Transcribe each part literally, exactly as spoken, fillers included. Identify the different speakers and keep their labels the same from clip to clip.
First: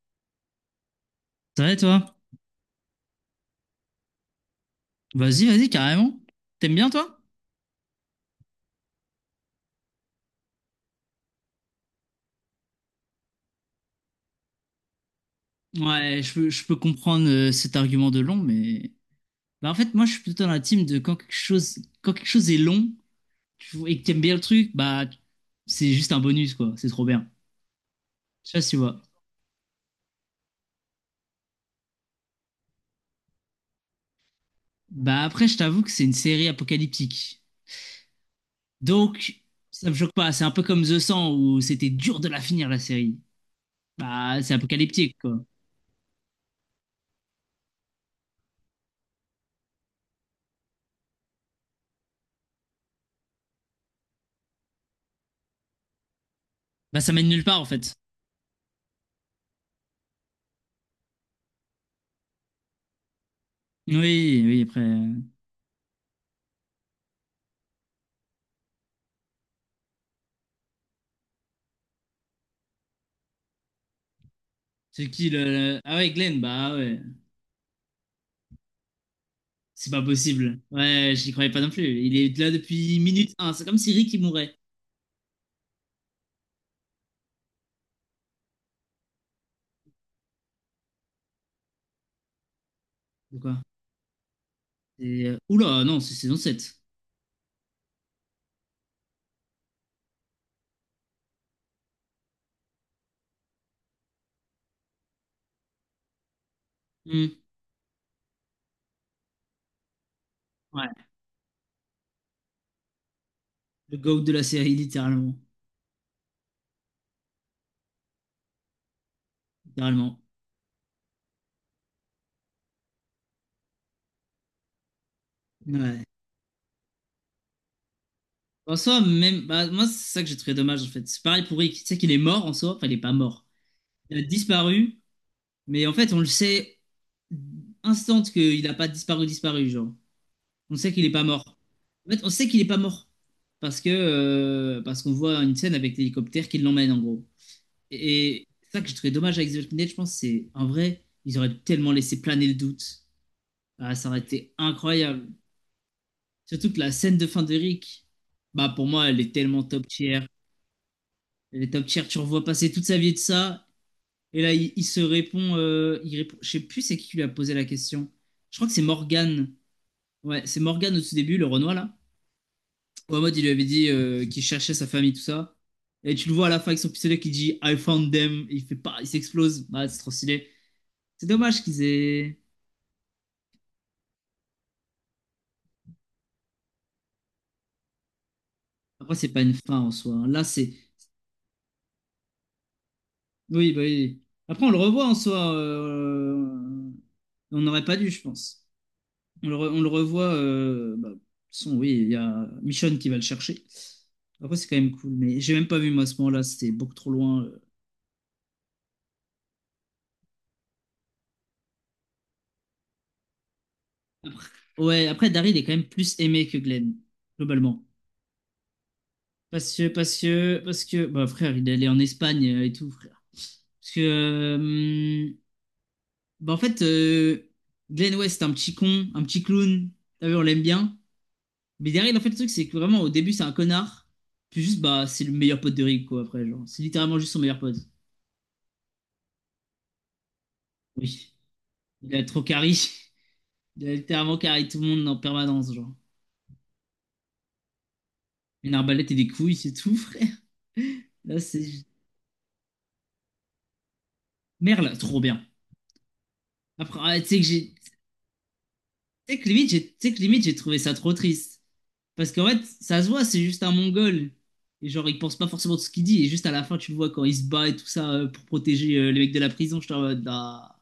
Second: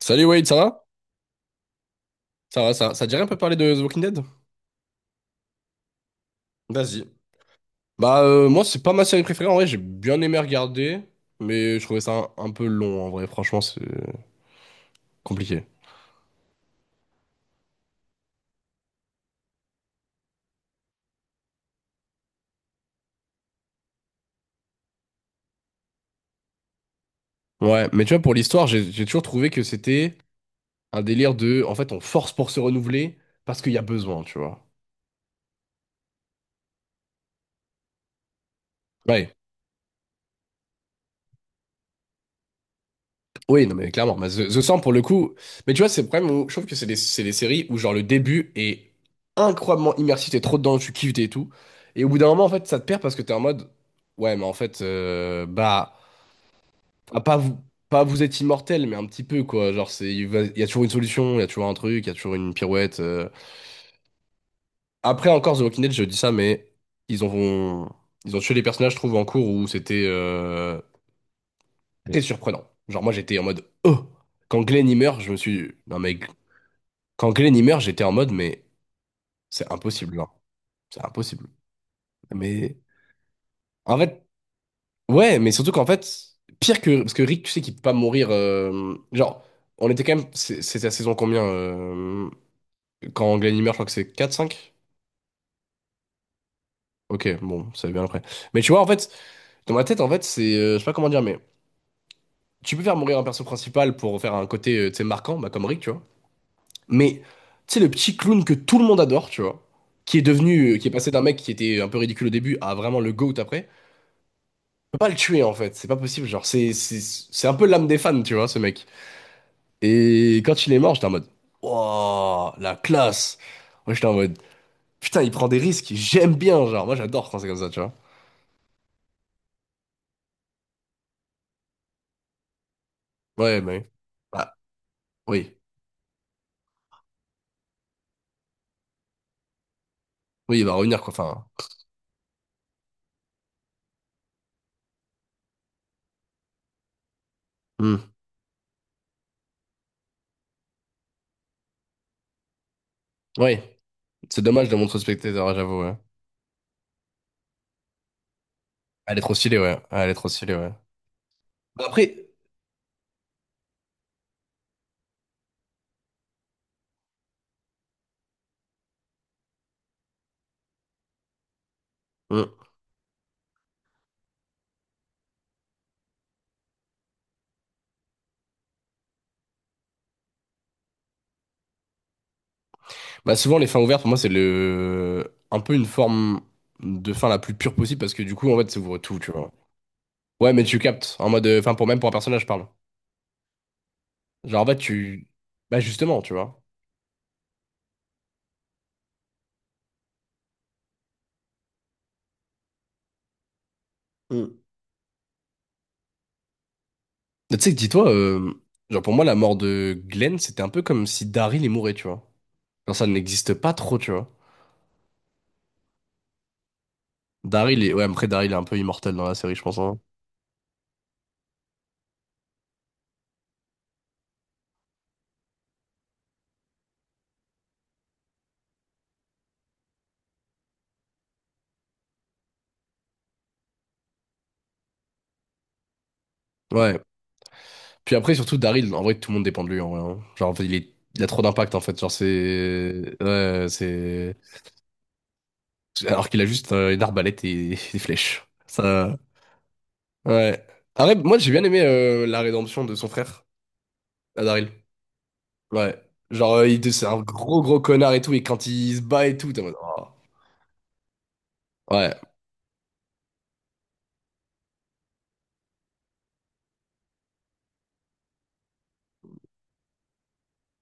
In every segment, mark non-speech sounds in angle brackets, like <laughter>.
Speaker 1: Salut Wade, ça va?
Speaker 2: Ça va, toi?
Speaker 1: Ça va, ça va. Ça te dirait un peu parler de The Walking Dead?
Speaker 2: Vas-y, vas-y, carrément. T'aimes bien,
Speaker 1: Vas-y.
Speaker 2: toi?
Speaker 1: Bah euh, moi c'est pas ma série préférée en vrai, j'ai bien aimé regarder, mais je trouvais ça un, un peu long en vrai, franchement c'est compliqué.
Speaker 2: Ouais, je peux, je peux comprendre euh, cet argument de long, mais... Bah, en fait, moi, je suis plutôt dans la team de quand quelque chose, quand quelque chose est long tu- et que t'aimes bien le truc, bah, c'est juste un bonus, quoi. C'est trop bien.
Speaker 1: Ouais, mais tu vois pour
Speaker 2: Je sais pas
Speaker 1: l'histoire,
Speaker 2: si tu
Speaker 1: j'ai
Speaker 2: vois.
Speaker 1: j'ai toujours trouvé que c'était un délire de en fait on force pour se renouveler parce qu'il y a besoin, tu vois.
Speaker 2: Bah, après, je t'avoue que c'est une série apocalyptique.
Speaker 1: Ouais.
Speaker 2: Donc, ça me choque pas. C'est un peu comme The cent, où c'était dur de la finir, la série.
Speaker 1: Oui, non, mais clairement. Mais
Speaker 2: Bah,
Speaker 1: The,
Speaker 2: c'est
Speaker 1: The cent, pour le
Speaker 2: apocalyptique,
Speaker 1: coup.
Speaker 2: quoi.
Speaker 1: Mais tu vois, c'est le problème où je trouve que c'est des, c'est des séries où, genre, le début est incroyablement immersif. T'es trop dedans, tu kiffes t'es et tout. Et au bout d'un moment, en fait, ça te perd parce que t'es en mode. Ouais, mais en fait, euh, bah.
Speaker 2: Bah, ça
Speaker 1: Ah,
Speaker 2: mène
Speaker 1: Pas
Speaker 2: nulle
Speaker 1: vous,
Speaker 2: part, en fait.
Speaker 1: pas vous êtes immortel, mais un petit peu, quoi. Genre, c'est, il va- il y a toujours une solution, il y a toujours un truc, il y a toujours une pirouette. euh.
Speaker 2: Oui, oui, après... euh,
Speaker 1: Après, encore, The Walking Dead, je dis ça, mais ils ont, ils ont tué les personnages, je trouve, en cours où c'était euh, très surprenant. Genre, moi, j'étais en mode. Oh! Quand Glenn y
Speaker 2: C'est
Speaker 1: meurt, je
Speaker 2: qui
Speaker 1: me
Speaker 2: le...
Speaker 1: suis dit,
Speaker 2: le- Ah
Speaker 1: non
Speaker 2: ouais,
Speaker 1: mais.
Speaker 2: Glenn, bah ouais.
Speaker 1: Quand Glenn y meurt, j'étais en mode, mais c'est
Speaker 2: C'est pas
Speaker 1: impossible, genre.
Speaker 2: possible.
Speaker 1: C'est
Speaker 2: Ouais, j'y
Speaker 1: impossible.
Speaker 2: croyais pas non plus. Il est là
Speaker 1: Mais
Speaker 2: depuis minute un. C'est comme si
Speaker 1: en
Speaker 2: Rick il
Speaker 1: fait,
Speaker 2: mourait.
Speaker 1: ouais, mais surtout qu'en fait, pire que. Parce que Rick, tu sais qu'il peut pas mourir. euh, Genre, on était quand même. c'est- C'était la saison combien, euh, Quand
Speaker 2: Ou
Speaker 1: Glenn y
Speaker 2: quoi.
Speaker 1: meurt, je crois que c'est quatre cinq.
Speaker 2: Et, euh, Oula, non, c'est saison sept.
Speaker 1: Ok, bon, ça va bien après. Mais tu vois, en fait, dans ma tête, en fait, c'est. euh, Je sais pas comment dire, mais tu peux faire mourir un perso principal pour faire un côté, euh, tu sais, marquant, bah, comme Rick, tu vois. Mais,
Speaker 2: Hmm.
Speaker 1: tu sais, le petit clown que tout le monde adore, tu vois, qui est devenu. euh, Qui est
Speaker 2: Ouais,
Speaker 1: passé d'un mec qui était un peu ridicule au début à vraiment le GOAT après.
Speaker 2: le GOAT de la série,
Speaker 1: Peux pas le
Speaker 2: littéralement.
Speaker 1: tuer en fait, c'est pas possible. Genre, c'est c'est c'est un peu l'âme des fans, tu vois, ce mec.
Speaker 2: Littéralement.
Speaker 1: Et quand il est mort, j'étais en mode, wow, la classe. Moi, j'étais en mode, putain, il prend des risques,
Speaker 2: Ouais.
Speaker 1: j'aime bien, genre, moi j'adore quand c'est comme ça, tu vois.
Speaker 2: En soi, même, bah, moi, c'est ça que j'ai trouvé dommage, en fait. C'est pareil pour Rick. Tu sais qu'il est mort en soi. Enfin, il est pas mort.
Speaker 1: Ouais, mais.
Speaker 2: Il a
Speaker 1: Bah,
Speaker 2: disparu.
Speaker 1: oui,
Speaker 2: Mais en fait, on le sait instant qu'il a pas disparu, disparu, genre.
Speaker 1: oui, il va
Speaker 2: On sait
Speaker 1: revenir,
Speaker 2: qu'il est
Speaker 1: quoi,
Speaker 2: pas
Speaker 1: enfin.
Speaker 2: mort. En fait, on sait qu'il est pas mort. Parce que, euh, parce qu'on voit une scène avec l'hélicoptère qui l'emmène, en gros.
Speaker 1: Hmm.
Speaker 2: Et ça que je trouvé dommage avec The Walking Dead, je pense, c'est en vrai, ils auraient tellement laissé planer le doute.
Speaker 1: Oui,
Speaker 2: Ah, ça aurait
Speaker 1: c'est
Speaker 2: été
Speaker 1: dommage de montrer au
Speaker 2: incroyable.
Speaker 1: spectateur, hein, j'avoue, ouais.
Speaker 2: Surtout que la scène de fin de Rick, bah pour moi,
Speaker 1: Elle est
Speaker 2: elle est
Speaker 1: trop stylée,
Speaker 2: tellement
Speaker 1: ouais.
Speaker 2: top
Speaker 1: Ah, Elle est
Speaker 2: tier.
Speaker 1: trop stylée, ouais.
Speaker 2: Elle est
Speaker 1: Bah,
Speaker 2: top tier, tu
Speaker 1: Après,
Speaker 2: revois passer toute sa vie de ça. Et là, il, il se répond, euh, il répond. Je sais plus c'est qui qui lui a posé la question. Je crois que c'est Morgan. Ouais, c'est Morgan au tout début, le Renoir là.
Speaker 1: Hmm.
Speaker 2: Où Ahmad, il lui avait dit euh, qu'il cherchait sa famille, tout ça. Et tu le vois à la fin avec son pistolet qui dit I found them. Il fait pas, il s'explose. Bah, c'est trop stylé. C'est dommage qu'ils aient.
Speaker 1: Bah, souvent, les fins ouvertes, pour moi, c'est le. Un peu une forme de fin la plus pure possible parce que du coup, en fait, ça ouvre
Speaker 2: Après,
Speaker 1: tout, tu
Speaker 2: c'est pas
Speaker 1: vois.
Speaker 2: une fin en soi, hein. Là,
Speaker 1: Ouais, mais
Speaker 2: c'est.
Speaker 1: tu captes, en mode, euh, enfin, pour même pour un personnage, je parle.
Speaker 2: Oui, bah oui.
Speaker 1: Genre, en
Speaker 2: Après, on
Speaker 1: fait,
Speaker 2: le revoit en
Speaker 1: tu.
Speaker 2: soi.
Speaker 1: Bah, justement, tu vois.
Speaker 2: euh, On n'aurait pas dû, je pense. On le, re- on le revoit. Euh, bah, de toute façon, oui, il y a Michonne qui va le chercher. Après,
Speaker 1: Hmm.
Speaker 2: c'est quand même cool. Mais j'ai même pas vu, moi, à ce moment-là. C'était beaucoup trop loin.
Speaker 1: Tu
Speaker 2: euh.
Speaker 1: sais que dis-toi, euh, genre, pour moi, la mort de Glenn, c'était un peu comme si Daryl est mourait, tu vois. Genre, ça n'existe pas trop, tu vois.
Speaker 2: Ouais, après, Daryl est quand même plus aimé que Glenn,
Speaker 1: Daryl
Speaker 2: globalement.
Speaker 1: est. Ouais, après, Daryl est un peu immortel dans la série, je
Speaker 2: Parce
Speaker 1: pense.
Speaker 2: que,
Speaker 1: Hein.
Speaker 2: parce que, parce que, bah, frère, il est allé en Espagne euh, et tout, frère. Parce que, euh, Bah, en fait, euh, Glenn West, c'est un petit con, un petit clown. T'as vu, on l'aime bien. Mais derrière, en fait, le truc, c'est que vraiment, au début, c'est un connard. Puis juste, bah, c'est le meilleur pote de Rick, quoi, après. Genre, c'est
Speaker 1: Ouais.
Speaker 2: littéralement juste son meilleur pote.
Speaker 1: Puis après, surtout, Daryl, en vrai, tout le monde dépend de lui, en vrai. Hein. Genre, en fait, il est... il a
Speaker 2: Oui.
Speaker 1: trop d'impact, en fait. Genre,
Speaker 2: Il a trop carry.
Speaker 1: c'est. Ouais,
Speaker 2: <laughs> Il a
Speaker 1: c'est.
Speaker 2: littéralement carry tout le monde en permanence, genre.
Speaker 1: Alors qu'il a juste euh, une arbalète et <laughs> des flèches.
Speaker 2: Une arbalète et
Speaker 1: Ça.
Speaker 2: des couilles, c'est tout, <laughs> frère.
Speaker 1: Ouais. Après, moi,
Speaker 2: Là,
Speaker 1: j'ai bien aimé
Speaker 2: c'est.
Speaker 1: euh, la rédemption de son frère, à Daryl.
Speaker 2: Merle, trop bien.
Speaker 1: Ouais. Genre, euh, il-
Speaker 2: Après,
Speaker 1: c'est un
Speaker 2: ah, tu sais que
Speaker 1: gros
Speaker 2: j'ai.
Speaker 1: gros connard et tout, et quand il se bat
Speaker 2: Tu
Speaker 1: et
Speaker 2: sais que
Speaker 1: tout, t'es en
Speaker 2: limite,
Speaker 1: mode,
Speaker 2: j'ai tu
Speaker 1: oh.
Speaker 2: sais que limite, j'ai trouvé ça trop triste.
Speaker 1: Ouais.
Speaker 2: Parce qu'en fait, ça se voit, c'est juste un Mongol. Et genre, il pense pas forcément de ce qu'il dit. Et juste à la fin, tu le vois quand il se bat et tout ça euh, pour protéger euh, les mecs de la prison. Je suis en mode, ah,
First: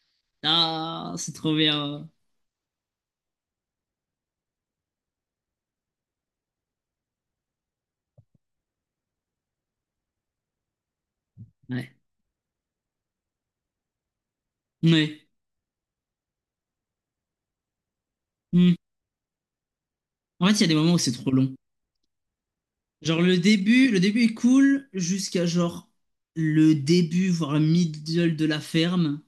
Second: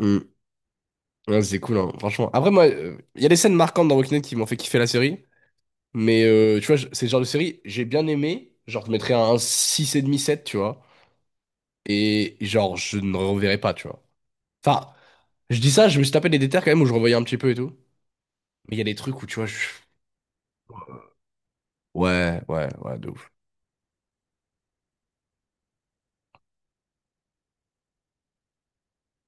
Speaker 1: Mm.
Speaker 2: ah, c'est
Speaker 1: Ouais,
Speaker 2: trop
Speaker 1: c'est cool, hein,
Speaker 2: bien.
Speaker 1: franchement. Après, moi, euh, il y a des scènes marquantes dans Walking Dead qui m'ont fait kiffer la série, mais euh, tu vois, je- c'est le genre de série, j'ai bien aimé, genre, je mettrais un 65 sept tu vois,
Speaker 2: Ouais.
Speaker 1: et genre, je ne reverrai pas, tu vois. Enfin,
Speaker 2: Ouais.
Speaker 1: je dis ça, je me suis tapé des détails quand même où je revoyais un petit peu et tout,
Speaker 2: Hmm.
Speaker 1: mais il y a des trucs où, tu vois. je...
Speaker 2: En fait, il y a des moments où c'est trop long.
Speaker 1: Ouais, ouais, ouais, de
Speaker 2: Genre,
Speaker 1: ouf.
Speaker 2: le début, le début est cool jusqu'à genre le début, voire le middle de la ferme.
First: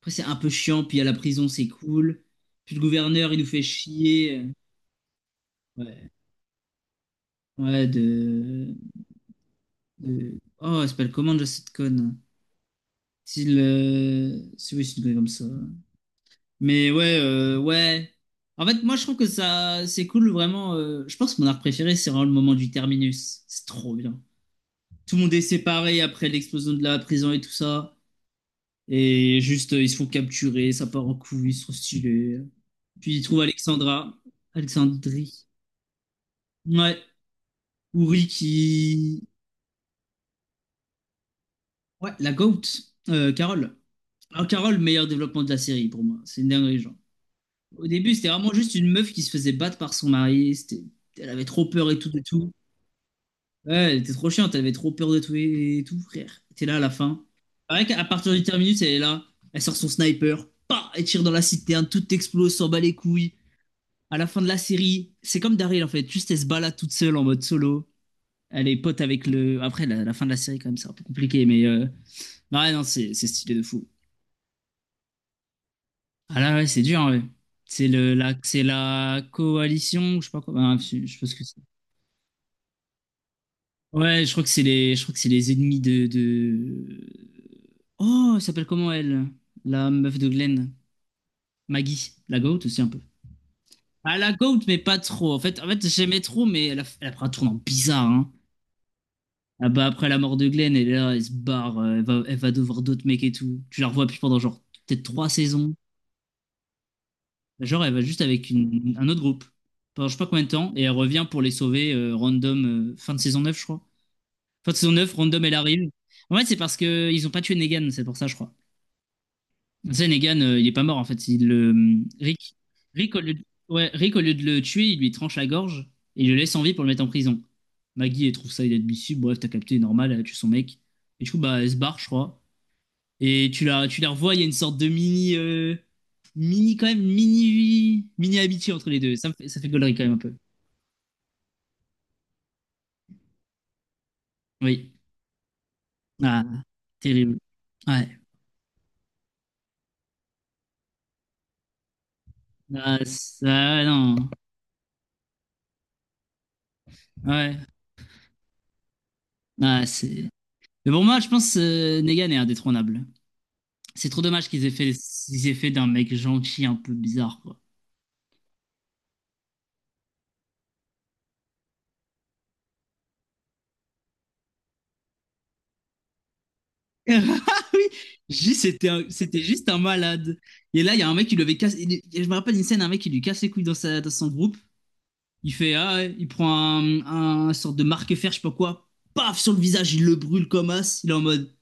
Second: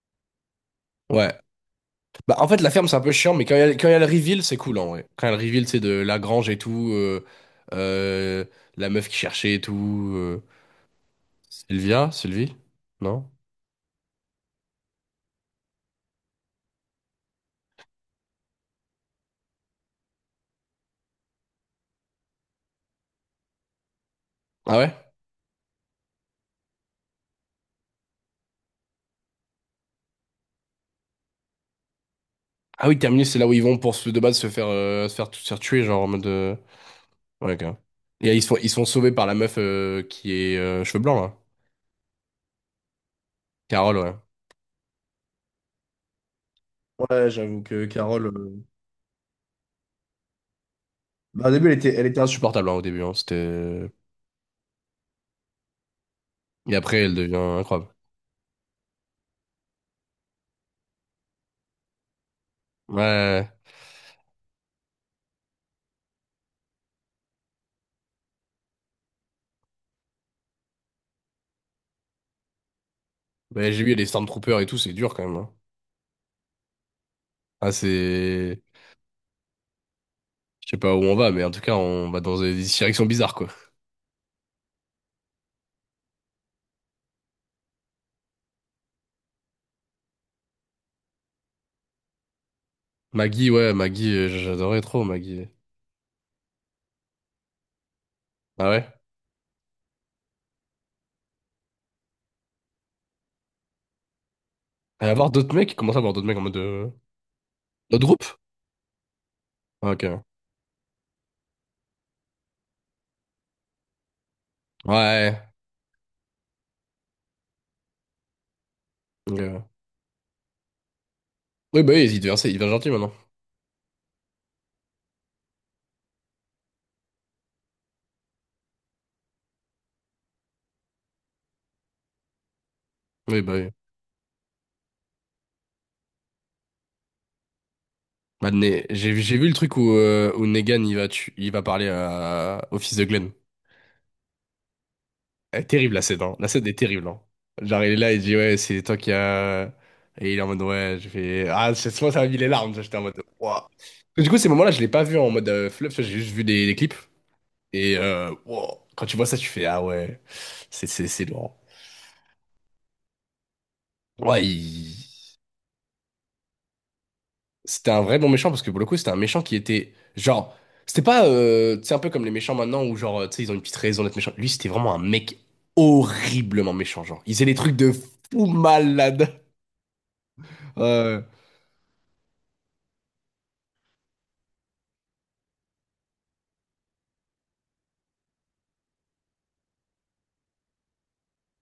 Speaker 2: Après, c'est un peu chiant. Puis à la
Speaker 1: Ouais.
Speaker 2: prison, c'est cool.
Speaker 1: Bah, en fait, la
Speaker 2: Puis le
Speaker 1: ferme, c'est un peu
Speaker 2: gouverneur,
Speaker 1: chiant,
Speaker 2: il
Speaker 1: mais
Speaker 2: nous
Speaker 1: quand il y
Speaker 2: fait
Speaker 1: a, quand il y a le reveal,
Speaker 2: chier.
Speaker 1: c'est cool, en vrai. Quand il y a le reveal, c'est de
Speaker 2: Ouais.
Speaker 1: la grange et tout, euh,
Speaker 2: Ouais,
Speaker 1: euh,
Speaker 2: de.
Speaker 1: la meuf qui cherchait et tout.
Speaker 2: de...
Speaker 1: euh,
Speaker 2: Oh, elle s'appelle comment, déjà, cette
Speaker 1: Sylvia?
Speaker 2: conne?
Speaker 1: Sylvie? Non?
Speaker 2: S'il, euh, si oui, s'il connaît comme ça. Mais ouais, euh, ouais. En fait, moi, je trouve que ça, c'est cool, vraiment. euh, je pense que mon art préféré, c'est vraiment le moment du terminus. C'est trop bien.
Speaker 1: Ah ouais?
Speaker 2: Tout le monde est séparé après l'explosion de la prison et tout ça. Et juste, euh, ils se font capturer, ça part en couille, c'est trop stylé.
Speaker 1: Ah oui,
Speaker 2: Puis ils
Speaker 1: Terminus, c'est
Speaker 2: trouvent
Speaker 1: là où ils vont pour se,
Speaker 2: Alexandra.
Speaker 1: de base se faire, euh, se faire,
Speaker 2: Alexandrie.
Speaker 1: se faire tuer, genre en mode. euh,
Speaker 2: Ouais.
Speaker 1: Ouais, ok.
Speaker 2: Ou
Speaker 1: Et ils sont, ils sont sauvés par
Speaker 2: Ricky.
Speaker 1: la meuf euh, qui est euh, cheveux blancs, là.
Speaker 2: Ouais, la GOAT. Euh, Carole.
Speaker 1: Carole, ouais.
Speaker 2: Alors, Carole, meilleur développement de la série pour moi. C'est une dinguerie, genre.
Speaker 1: Ouais, j'avoue que
Speaker 2: Au début,
Speaker 1: Carole.
Speaker 2: c'était vraiment
Speaker 1: Euh,
Speaker 2: juste une meuf qui se faisait battre par son mari. C'était- Elle avait
Speaker 1: bah, au
Speaker 2: trop
Speaker 1: début, elle
Speaker 2: peur
Speaker 1: était,
Speaker 2: et
Speaker 1: elle
Speaker 2: tout
Speaker 1: était
Speaker 2: de tout.
Speaker 1: insupportable, hein, au début. Hein, c'était...
Speaker 2: Ouais,
Speaker 1: euh,
Speaker 2: elle était trop chiante, elle avait trop peur de tout et tout, frère. T'es
Speaker 1: Et
Speaker 2: là à la
Speaker 1: après, elle
Speaker 2: fin.
Speaker 1: devient
Speaker 2: Pareil
Speaker 1: incroyable.
Speaker 2: qu'à partir du terminus, elle est là. Elle sort son sniper. Pas, elle tire dans la citerne, tout explose, s'en bat
Speaker 1: Ouais,
Speaker 2: les
Speaker 1: ouais,
Speaker 2: couilles.
Speaker 1: ouais.
Speaker 2: À la fin de la série, c'est comme Daryl en fait. Juste elle se balade toute seule en mode solo. Elle est pote avec le. Après, la, la fin de la série, quand même, c'est un peu compliqué, mais. euh, Non, Ouais, non, c'est c'est stylé de
Speaker 1: Bah, j'ai
Speaker 2: fou.
Speaker 1: vu, les Stormtroopers et tout, c'est dur quand même. Hein.
Speaker 2: Ah là, ouais, c'est dur, hein, ouais.
Speaker 1: Ah,
Speaker 2: C'est le, la,
Speaker 1: c'est...
Speaker 2: c'est la coalition, je sais pas quoi.
Speaker 1: Je sais
Speaker 2: Bah,
Speaker 1: pas où
Speaker 2: je je
Speaker 1: on
Speaker 2: sais pas
Speaker 1: va,
Speaker 2: ce
Speaker 1: mais
Speaker 2: que
Speaker 1: en tout
Speaker 2: c'est.
Speaker 1: cas, on va dans des directions bizarres, quoi.
Speaker 2: Ouais, je crois que c'est les, je crois que c'est les ennemis de, de... Oh, elle s'appelle comment elle? La meuf de Glenn. Maggie. La goat aussi un peu.
Speaker 1: Maggie, ouais, Maggie,
Speaker 2: Ah,
Speaker 1: euh,
Speaker 2: la goat, mais
Speaker 1: j'adorais
Speaker 2: pas
Speaker 1: trop,
Speaker 2: trop. En
Speaker 1: Maggie.
Speaker 2: fait, en fait, j'aimais trop, mais elle a, elle a pris un tournant bizarre, hein.
Speaker 1: Ah ouais?
Speaker 2: Ah bah, après la mort de Glenn, elle est là, elle se barre, euh, elle va, elle va devoir d'autres mecs et tout. Tu la revois plus pendant genre peut-être
Speaker 1: Elle va
Speaker 2: trois
Speaker 1: voir d'autres
Speaker 2: saisons.
Speaker 1: mecs? Comment ça, voir d'autres mecs en mode. euh,
Speaker 2: Genre, elle va
Speaker 1: Notre
Speaker 2: juste
Speaker 1: groupe?
Speaker 2: avec une, un autre groupe.
Speaker 1: Ah,
Speaker 2: Pendant je sais
Speaker 1: ok.
Speaker 2: pas combien de temps, et elle revient pour les sauver euh, random, euh, fin de saison neuf je crois. Fin de saison neuf random,
Speaker 1: Ouais.
Speaker 2: elle arrive. En fait, c'est parce que ils ont pas tué Negan, c'est pour ça, je crois.
Speaker 1: Ok.
Speaker 2: Tu sais, Negan, euh, il est pas mort en fait. Il, le
Speaker 1: Oui, bah oui, il devient, il
Speaker 2: Rick,
Speaker 1: devient gentil, maintenant.
Speaker 2: Rick, au lieu de, ouais, Rick, au lieu de le tuer, il lui tranche la gorge et il le laisse en vie pour le mettre en prison. Maggie, elle trouve ça inadmissible. Bref, t'as capté, normal, elle a tué son mec. Et du coup, bah, elle se barre, je crois.
Speaker 1: Oui,
Speaker 2: Et
Speaker 1: bah
Speaker 2: tu
Speaker 1: oui.
Speaker 2: la, tu la revois, il y a une sorte de mini. euh, Mini, quand même, mini. Mini
Speaker 1: Bah,
Speaker 2: amitié
Speaker 1: Ne-
Speaker 2: entre les deux.
Speaker 1: j'ai
Speaker 2: Ça, me
Speaker 1: j'ai vu
Speaker 2: fait,
Speaker 1: le
Speaker 2: ça fait
Speaker 1: truc où,
Speaker 2: gaulerie quand même un
Speaker 1: euh,
Speaker 2: peu.
Speaker 1: où Negan, il va, tu- il va parler à... au fils de Glenn.
Speaker 2: Oui.
Speaker 1: Elle est terrible la scène, hein.
Speaker 2: Ah,
Speaker 1: La scène est terrible, hein.
Speaker 2: terrible.
Speaker 1: Genre, il est
Speaker 2: Ouais.
Speaker 1: là, il dit, ouais, c'est toi qui a. Et il est en mode, ouais, je fais... Ah, c'est moi, ça m'a mis les larmes, j'étais
Speaker 2: Ah,
Speaker 1: en mode, waouh.
Speaker 2: ça, non.
Speaker 1: Du coup, ces moments-là, je l'ai pas vu en mode euh, fluff, j'ai juste vu des, des clips.
Speaker 2: Ouais.
Speaker 1: Et euh, wow. Quand tu vois ça, tu fais, ah
Speaker 2: Ah,
Speaker 1: ouais,
Speaker 2: c'est.
Speaker 1: c'est
Speaker 2: Mais pour
Speaker 1: c'est
Speaker 2: moi,
Speaker 1: c'est
Speaker 2: je pense
Speaker 1: lourd.
Speaker 2: que Negan est indétrônable. C'est trop
Speaker 1: Ouais,
Speaker 2: dommage qu'ils aient fait,
Speaker 1: il-
Speaker 2: qu'ils aient fait d'un mec gentil un peu bizarre, quoi.
Speaker 1: c'était un vrai bon méchant, parce que pour le coup, c'était un méchant qui était, genre. C'était pas, euh, tu sais, un peu comme les méchants maintenant, où genre, euh, tu sais, ils ont une petite raison d'être méchants. Lui, c'était vraiment un mec horriblement méchant,
Speaker 2: <laughs>
Speaker 1: genre. Il faisait des
Speaker 2: Ah
Speaker 1: trucs
Speaker 2: oui,
Speaker 1: de fou
Speaker 2: J, c'était un-
Speaker 1: malade.
Speaker 2: c'était juste un malade. Et là, il y a un
Speaker 1: Ouais.
Speaker 2: mec qui lui avait cassé. il- il- Je me rappelle d'une scène, un mec qui lui casse les couilles dans, sa, dans son groupe. Il fait, ah, ouais, il prend un, un sorte de marque-fer, je sais pas quoi. Paf, sur le visage, il le brûle comme as. Il est en mode,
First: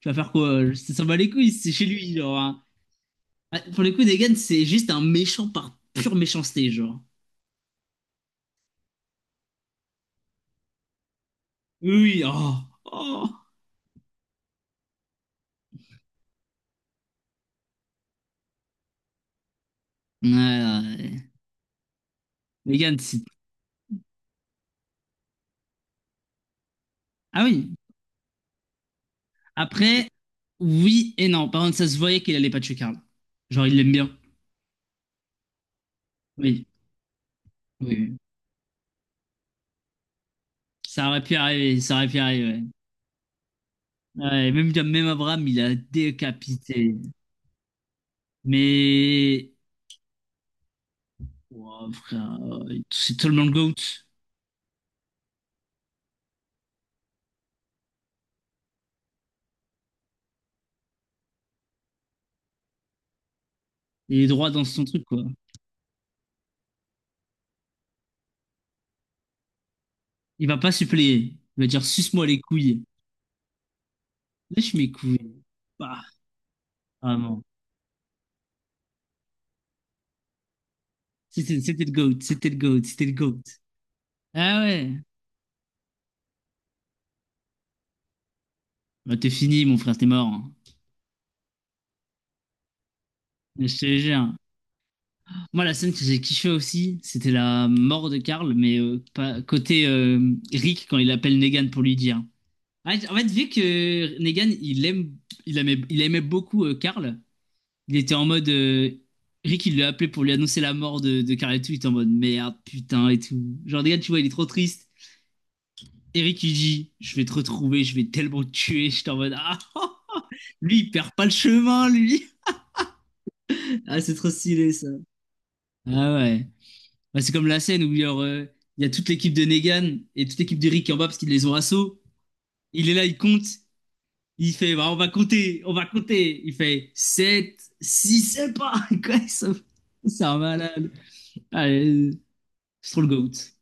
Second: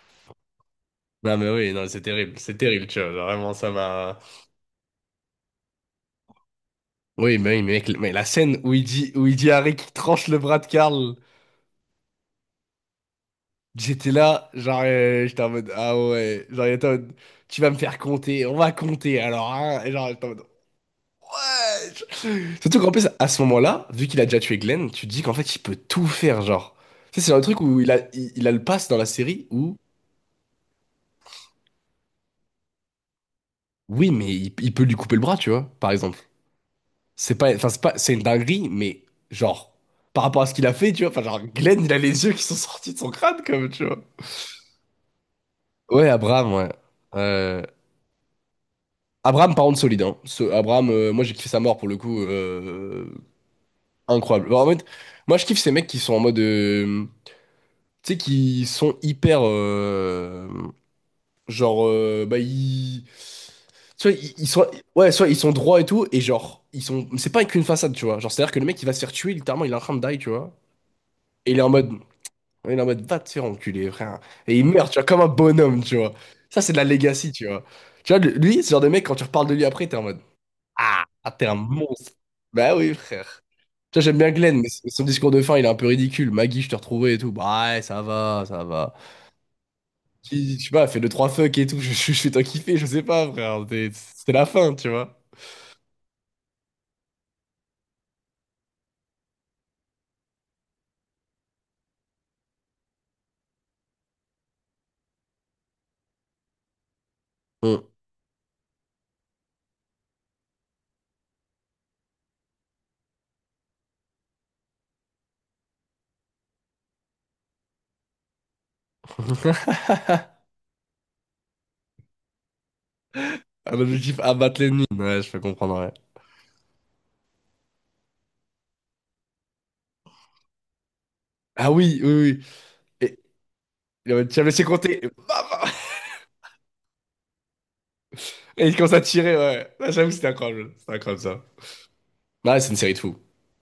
Speaker 2: tu vas faire quoi? Ça s'en bat les
Speaker 1: Non mais
Speaker 2: couilles,
Speaker 1: oui,
Speaker 2: c'est chez
Speaker 1: non, c'est
Speaker 2: lui,
Speaker 1: terrible,
Speaker 2: genre,
Speaker 1: c'est
Speaker 2: hein.
Speaker 1: terrible, tu vois, genre, vraiment
Speaker 2: Ah,
Speaker 1: ça
Speaker 2: Pour le coup,
Speaker 1: m'a.
Speaker 2: Negan, c'est juste un méchant par pure méchanceté, genre.
Speaker 1: Oui, mais oui, mec, mais la scène où il dit, où il dit à Rick qu'il tranche le bras de Carl,
Speaker 2: Oui, oui, oh, oh.
Speaker 1: j'étais là, genre, euh, j'étais en mode, ah ouais, genre, il était en mode, tu vas me faire compter, on va compter, alors, hein, et genre, j'étais en
Speaker 2: Ouais,
Speaker 1: mode.
Speaker 2: ouais, ouais.
Speaker 1: Surtout qu'en
Speaker 2: Negan,
Speaker 1: plus,
Speaker 2: c'est.
Speaker 1: à ce moment-là, vu qu'il a déjà tué Glenn, tu te dis qu'en fait, il peut tout faire, genre. Tu sais, c'est un
Speaker 2: Ah
Speaker 1: truc
Speaker 2: oui.
Speaker 1: où il a, il, il a le pass dans la série où,
Speaker 2: Après, Oui et non. Par contre, ça se voyait qu'il allait pas tuer Karl. Genre, il l'aime bien.
Speaker 1: oui, mais il, il peut lui couper le bras, tu vois, par exemple.
Speaker 2: Oui.
Speaker 1: C'est pas, enfin, c'est
Speaker 2: Oui,
Speaker 1: pas, c'est
Speaker 2: oui.
Speaker 1: une dinguerie, mais genre, par rapport à ce qu'il a fait, tu
Speaker 2: Ça
Speaker 1: vois, enfin,
Speaker 2: aurait pu
Speaker 1: genre,
Speaker 2: arriver.
Speaker 1: Glenn, il
Speaker 2: Ça
Speaker 1: a
Speaker 2: aurait pu
Speaker 1: les yeux qui sont
Speaker 2: arriver.
Speaker 1: sortis de son crâne, comme, tu vois.
Speaker 2: Ouais, Ouais, même, même Abraham, il a
Speaker 1: Ouais, Abraham, ouais.
Speaker 2: décapité.
Speaker 1: Euh,
Speaker 2: Mais.
Speaker 1: Abraham, par contre, solide, hein. Ce, Abraham, euh, moi, j'ai kiffé sa mort, pour
Speaker 2: Ouah,
Speaker 1: le coup,
Speaker 2: frère, euh,
Speaker 1: euh,
Speaker 2: c'est tellement le GOAT.
Speaker 1: incroyable. Bon, en fait, moi, je kiffe ces mecs qui sont en mode, euh, tu sais, qui sont hyper, euh, genre, euh, bah, ils. Soit
Speaker 2: Il est
Speaker 1: ils ils
Speaker 2: droit dans
Speaker 1: sont,
Speaker 2: son truc,
Speaker 1: ouais,
Speaker 2: quoi.
Speaker 1: soit ils sont droits et tout, et genre, ils sont, c'est pas qu'une façade, tu vois. Genre, c'est-à-dire que le mec, il va se faire tuer, littéralement, il est en train de die, tu
Speaker 2: Il
Speaker 1: vois.
Speaker 2: va pas suppléer.
Speaker 1: Et il est
Speaker 2: Il va
Speaker 1: en
Speaker 2: dire,
Speaker 1: mode,
Speaker 2: suce-moi les
Speaker 1: On est
Speaker 2: couilles.
Speaker 1: en mode, va te faire enculer, frère. Et il
Speaker 2: Lâche
Speaker 1: meurt,
Speaker 2: mes
Speaker 1: tu vois, comme un
Speaker 2: couilles.
Speaker 1: bonhomme, tu
Speaker 2: Bah,
Speaker 1: vois. Ça, c'est de la legacy,
Speaker 2: vraiment.
Speaker 1: tu vois. Tu vois, le- lui, ce genre de mec, quand tu reparles de lui après, t'es en mode, ah, ah, t'es un
Speaker 2: C'était c'était le
Speaker 1: monstre.
Speaker 2: GOAT. C'était le
Speaker 1: Bah
Speaker 2: GOAT.
Speaker 1: oui,
Speaker 2: C'était le GOAT.
Speaker 1: frère. Tu vois, j'aime bien Glenn,
Speaker 2: Ah
Speaker 1: mais son
Speaker 2: ouais.
Speaker 1: son discours de fin, il est un peu ridicule. Maggie, je te retrouvais et tout. Bah ouais, ça va, ça va.
Speaker 2: Bah, t'es fini, mon frère. T'es mort, hein.
Speaker 1: Qui- Je sais pas, fait deux, trois fuck et tout. <laughs> Je, je, je fais t'en kiffer, je sais pas, frère.
Speaker 2: Je
Speaker 1: T'es-
Speaker 2: te
Speaker 1: C'était
Speaker 2: jure.
Speaker 1: la fin, tu vois.
Speaker 2: Moi, la scène que j'ai kiffé aussi, c'était la mort de Karl, mais euh, pas, côté euh, Rick quand il appelle Negan pour lui dire. En fait, en fait, vu que Negan, il aime, il aimait, il aimait beaucoup euh, Karl,
Speaker 1: Hmm.
Speaker 2: il était en mode. euh, Rick, il lui a appelé pour lui annoncer la mort de, de Karl et tout, il était en mode merde, putain et tout. Genre, Negan, tu vois, il est trop triste. Et Rick, il dit, je vais te retrouver, je vais tellement te tuer. J'étais en mode, ah,
Speaker 1: <laughs>
Speaker 2: <laughs> lui, il perd pas le chemin, lui. <laughs>
Speaker 1: Un
Speaker 2: Ah, c'est
Speaker 1: objectif
Speaker 2: trop
Speaker 1: abattre
Speaker 2: stylé,
Speaker 1: l'ennemi.
Speaker 2: ça.
Speaker 1: Ouais, je peux comprendre, ouais.
Speaker 2: Ah ouais. Bah, c'est comme la scène où il y a, euh, il y a toute l'équipe de Negan et toute l'équipe d'Eric qui est en bas parce qu'ils les ont
Speaker 1: Ah oui,
Speaker 2: assaut.
Speaker 1: oui, oui.
Speaker 2: Il est là, il
Speaker 1: Et,
Speaker 2: compte.
Speaker 1: il est en mode, tu as
Speaker 2: Il
Speaker 1: laissé
Speaker 2: fait, bah, on
Speaker 1: compter. Et
Speaker 2: va compter,
Speaker 1: bam.
Speaker 2: on va compter. Il fait sept, six, c'est
Speaker 1: Et
Speaker 2: pas.
Speaker 1: il commence à
Speaker 2: <laughs> Quoi,
Speaker 1: tirer,
Speaker 2: ça-
Speaker 1: ouais. Là, j'avoue,
Speaker 2: c'est
Speaker 1: c'était
Speaker 2: un
Speaker 1: incroyable.
Speaker 2: malade.
Speaker 1: C'était incroyable ça.
Speaker 2: Allez,
Speaker 1: Ouais, c'est une
Speaker 2: c'est
Speaker 1: série de
Speaker 2: trop le
Speaker 1: fous.
Speaker 2: GOAT.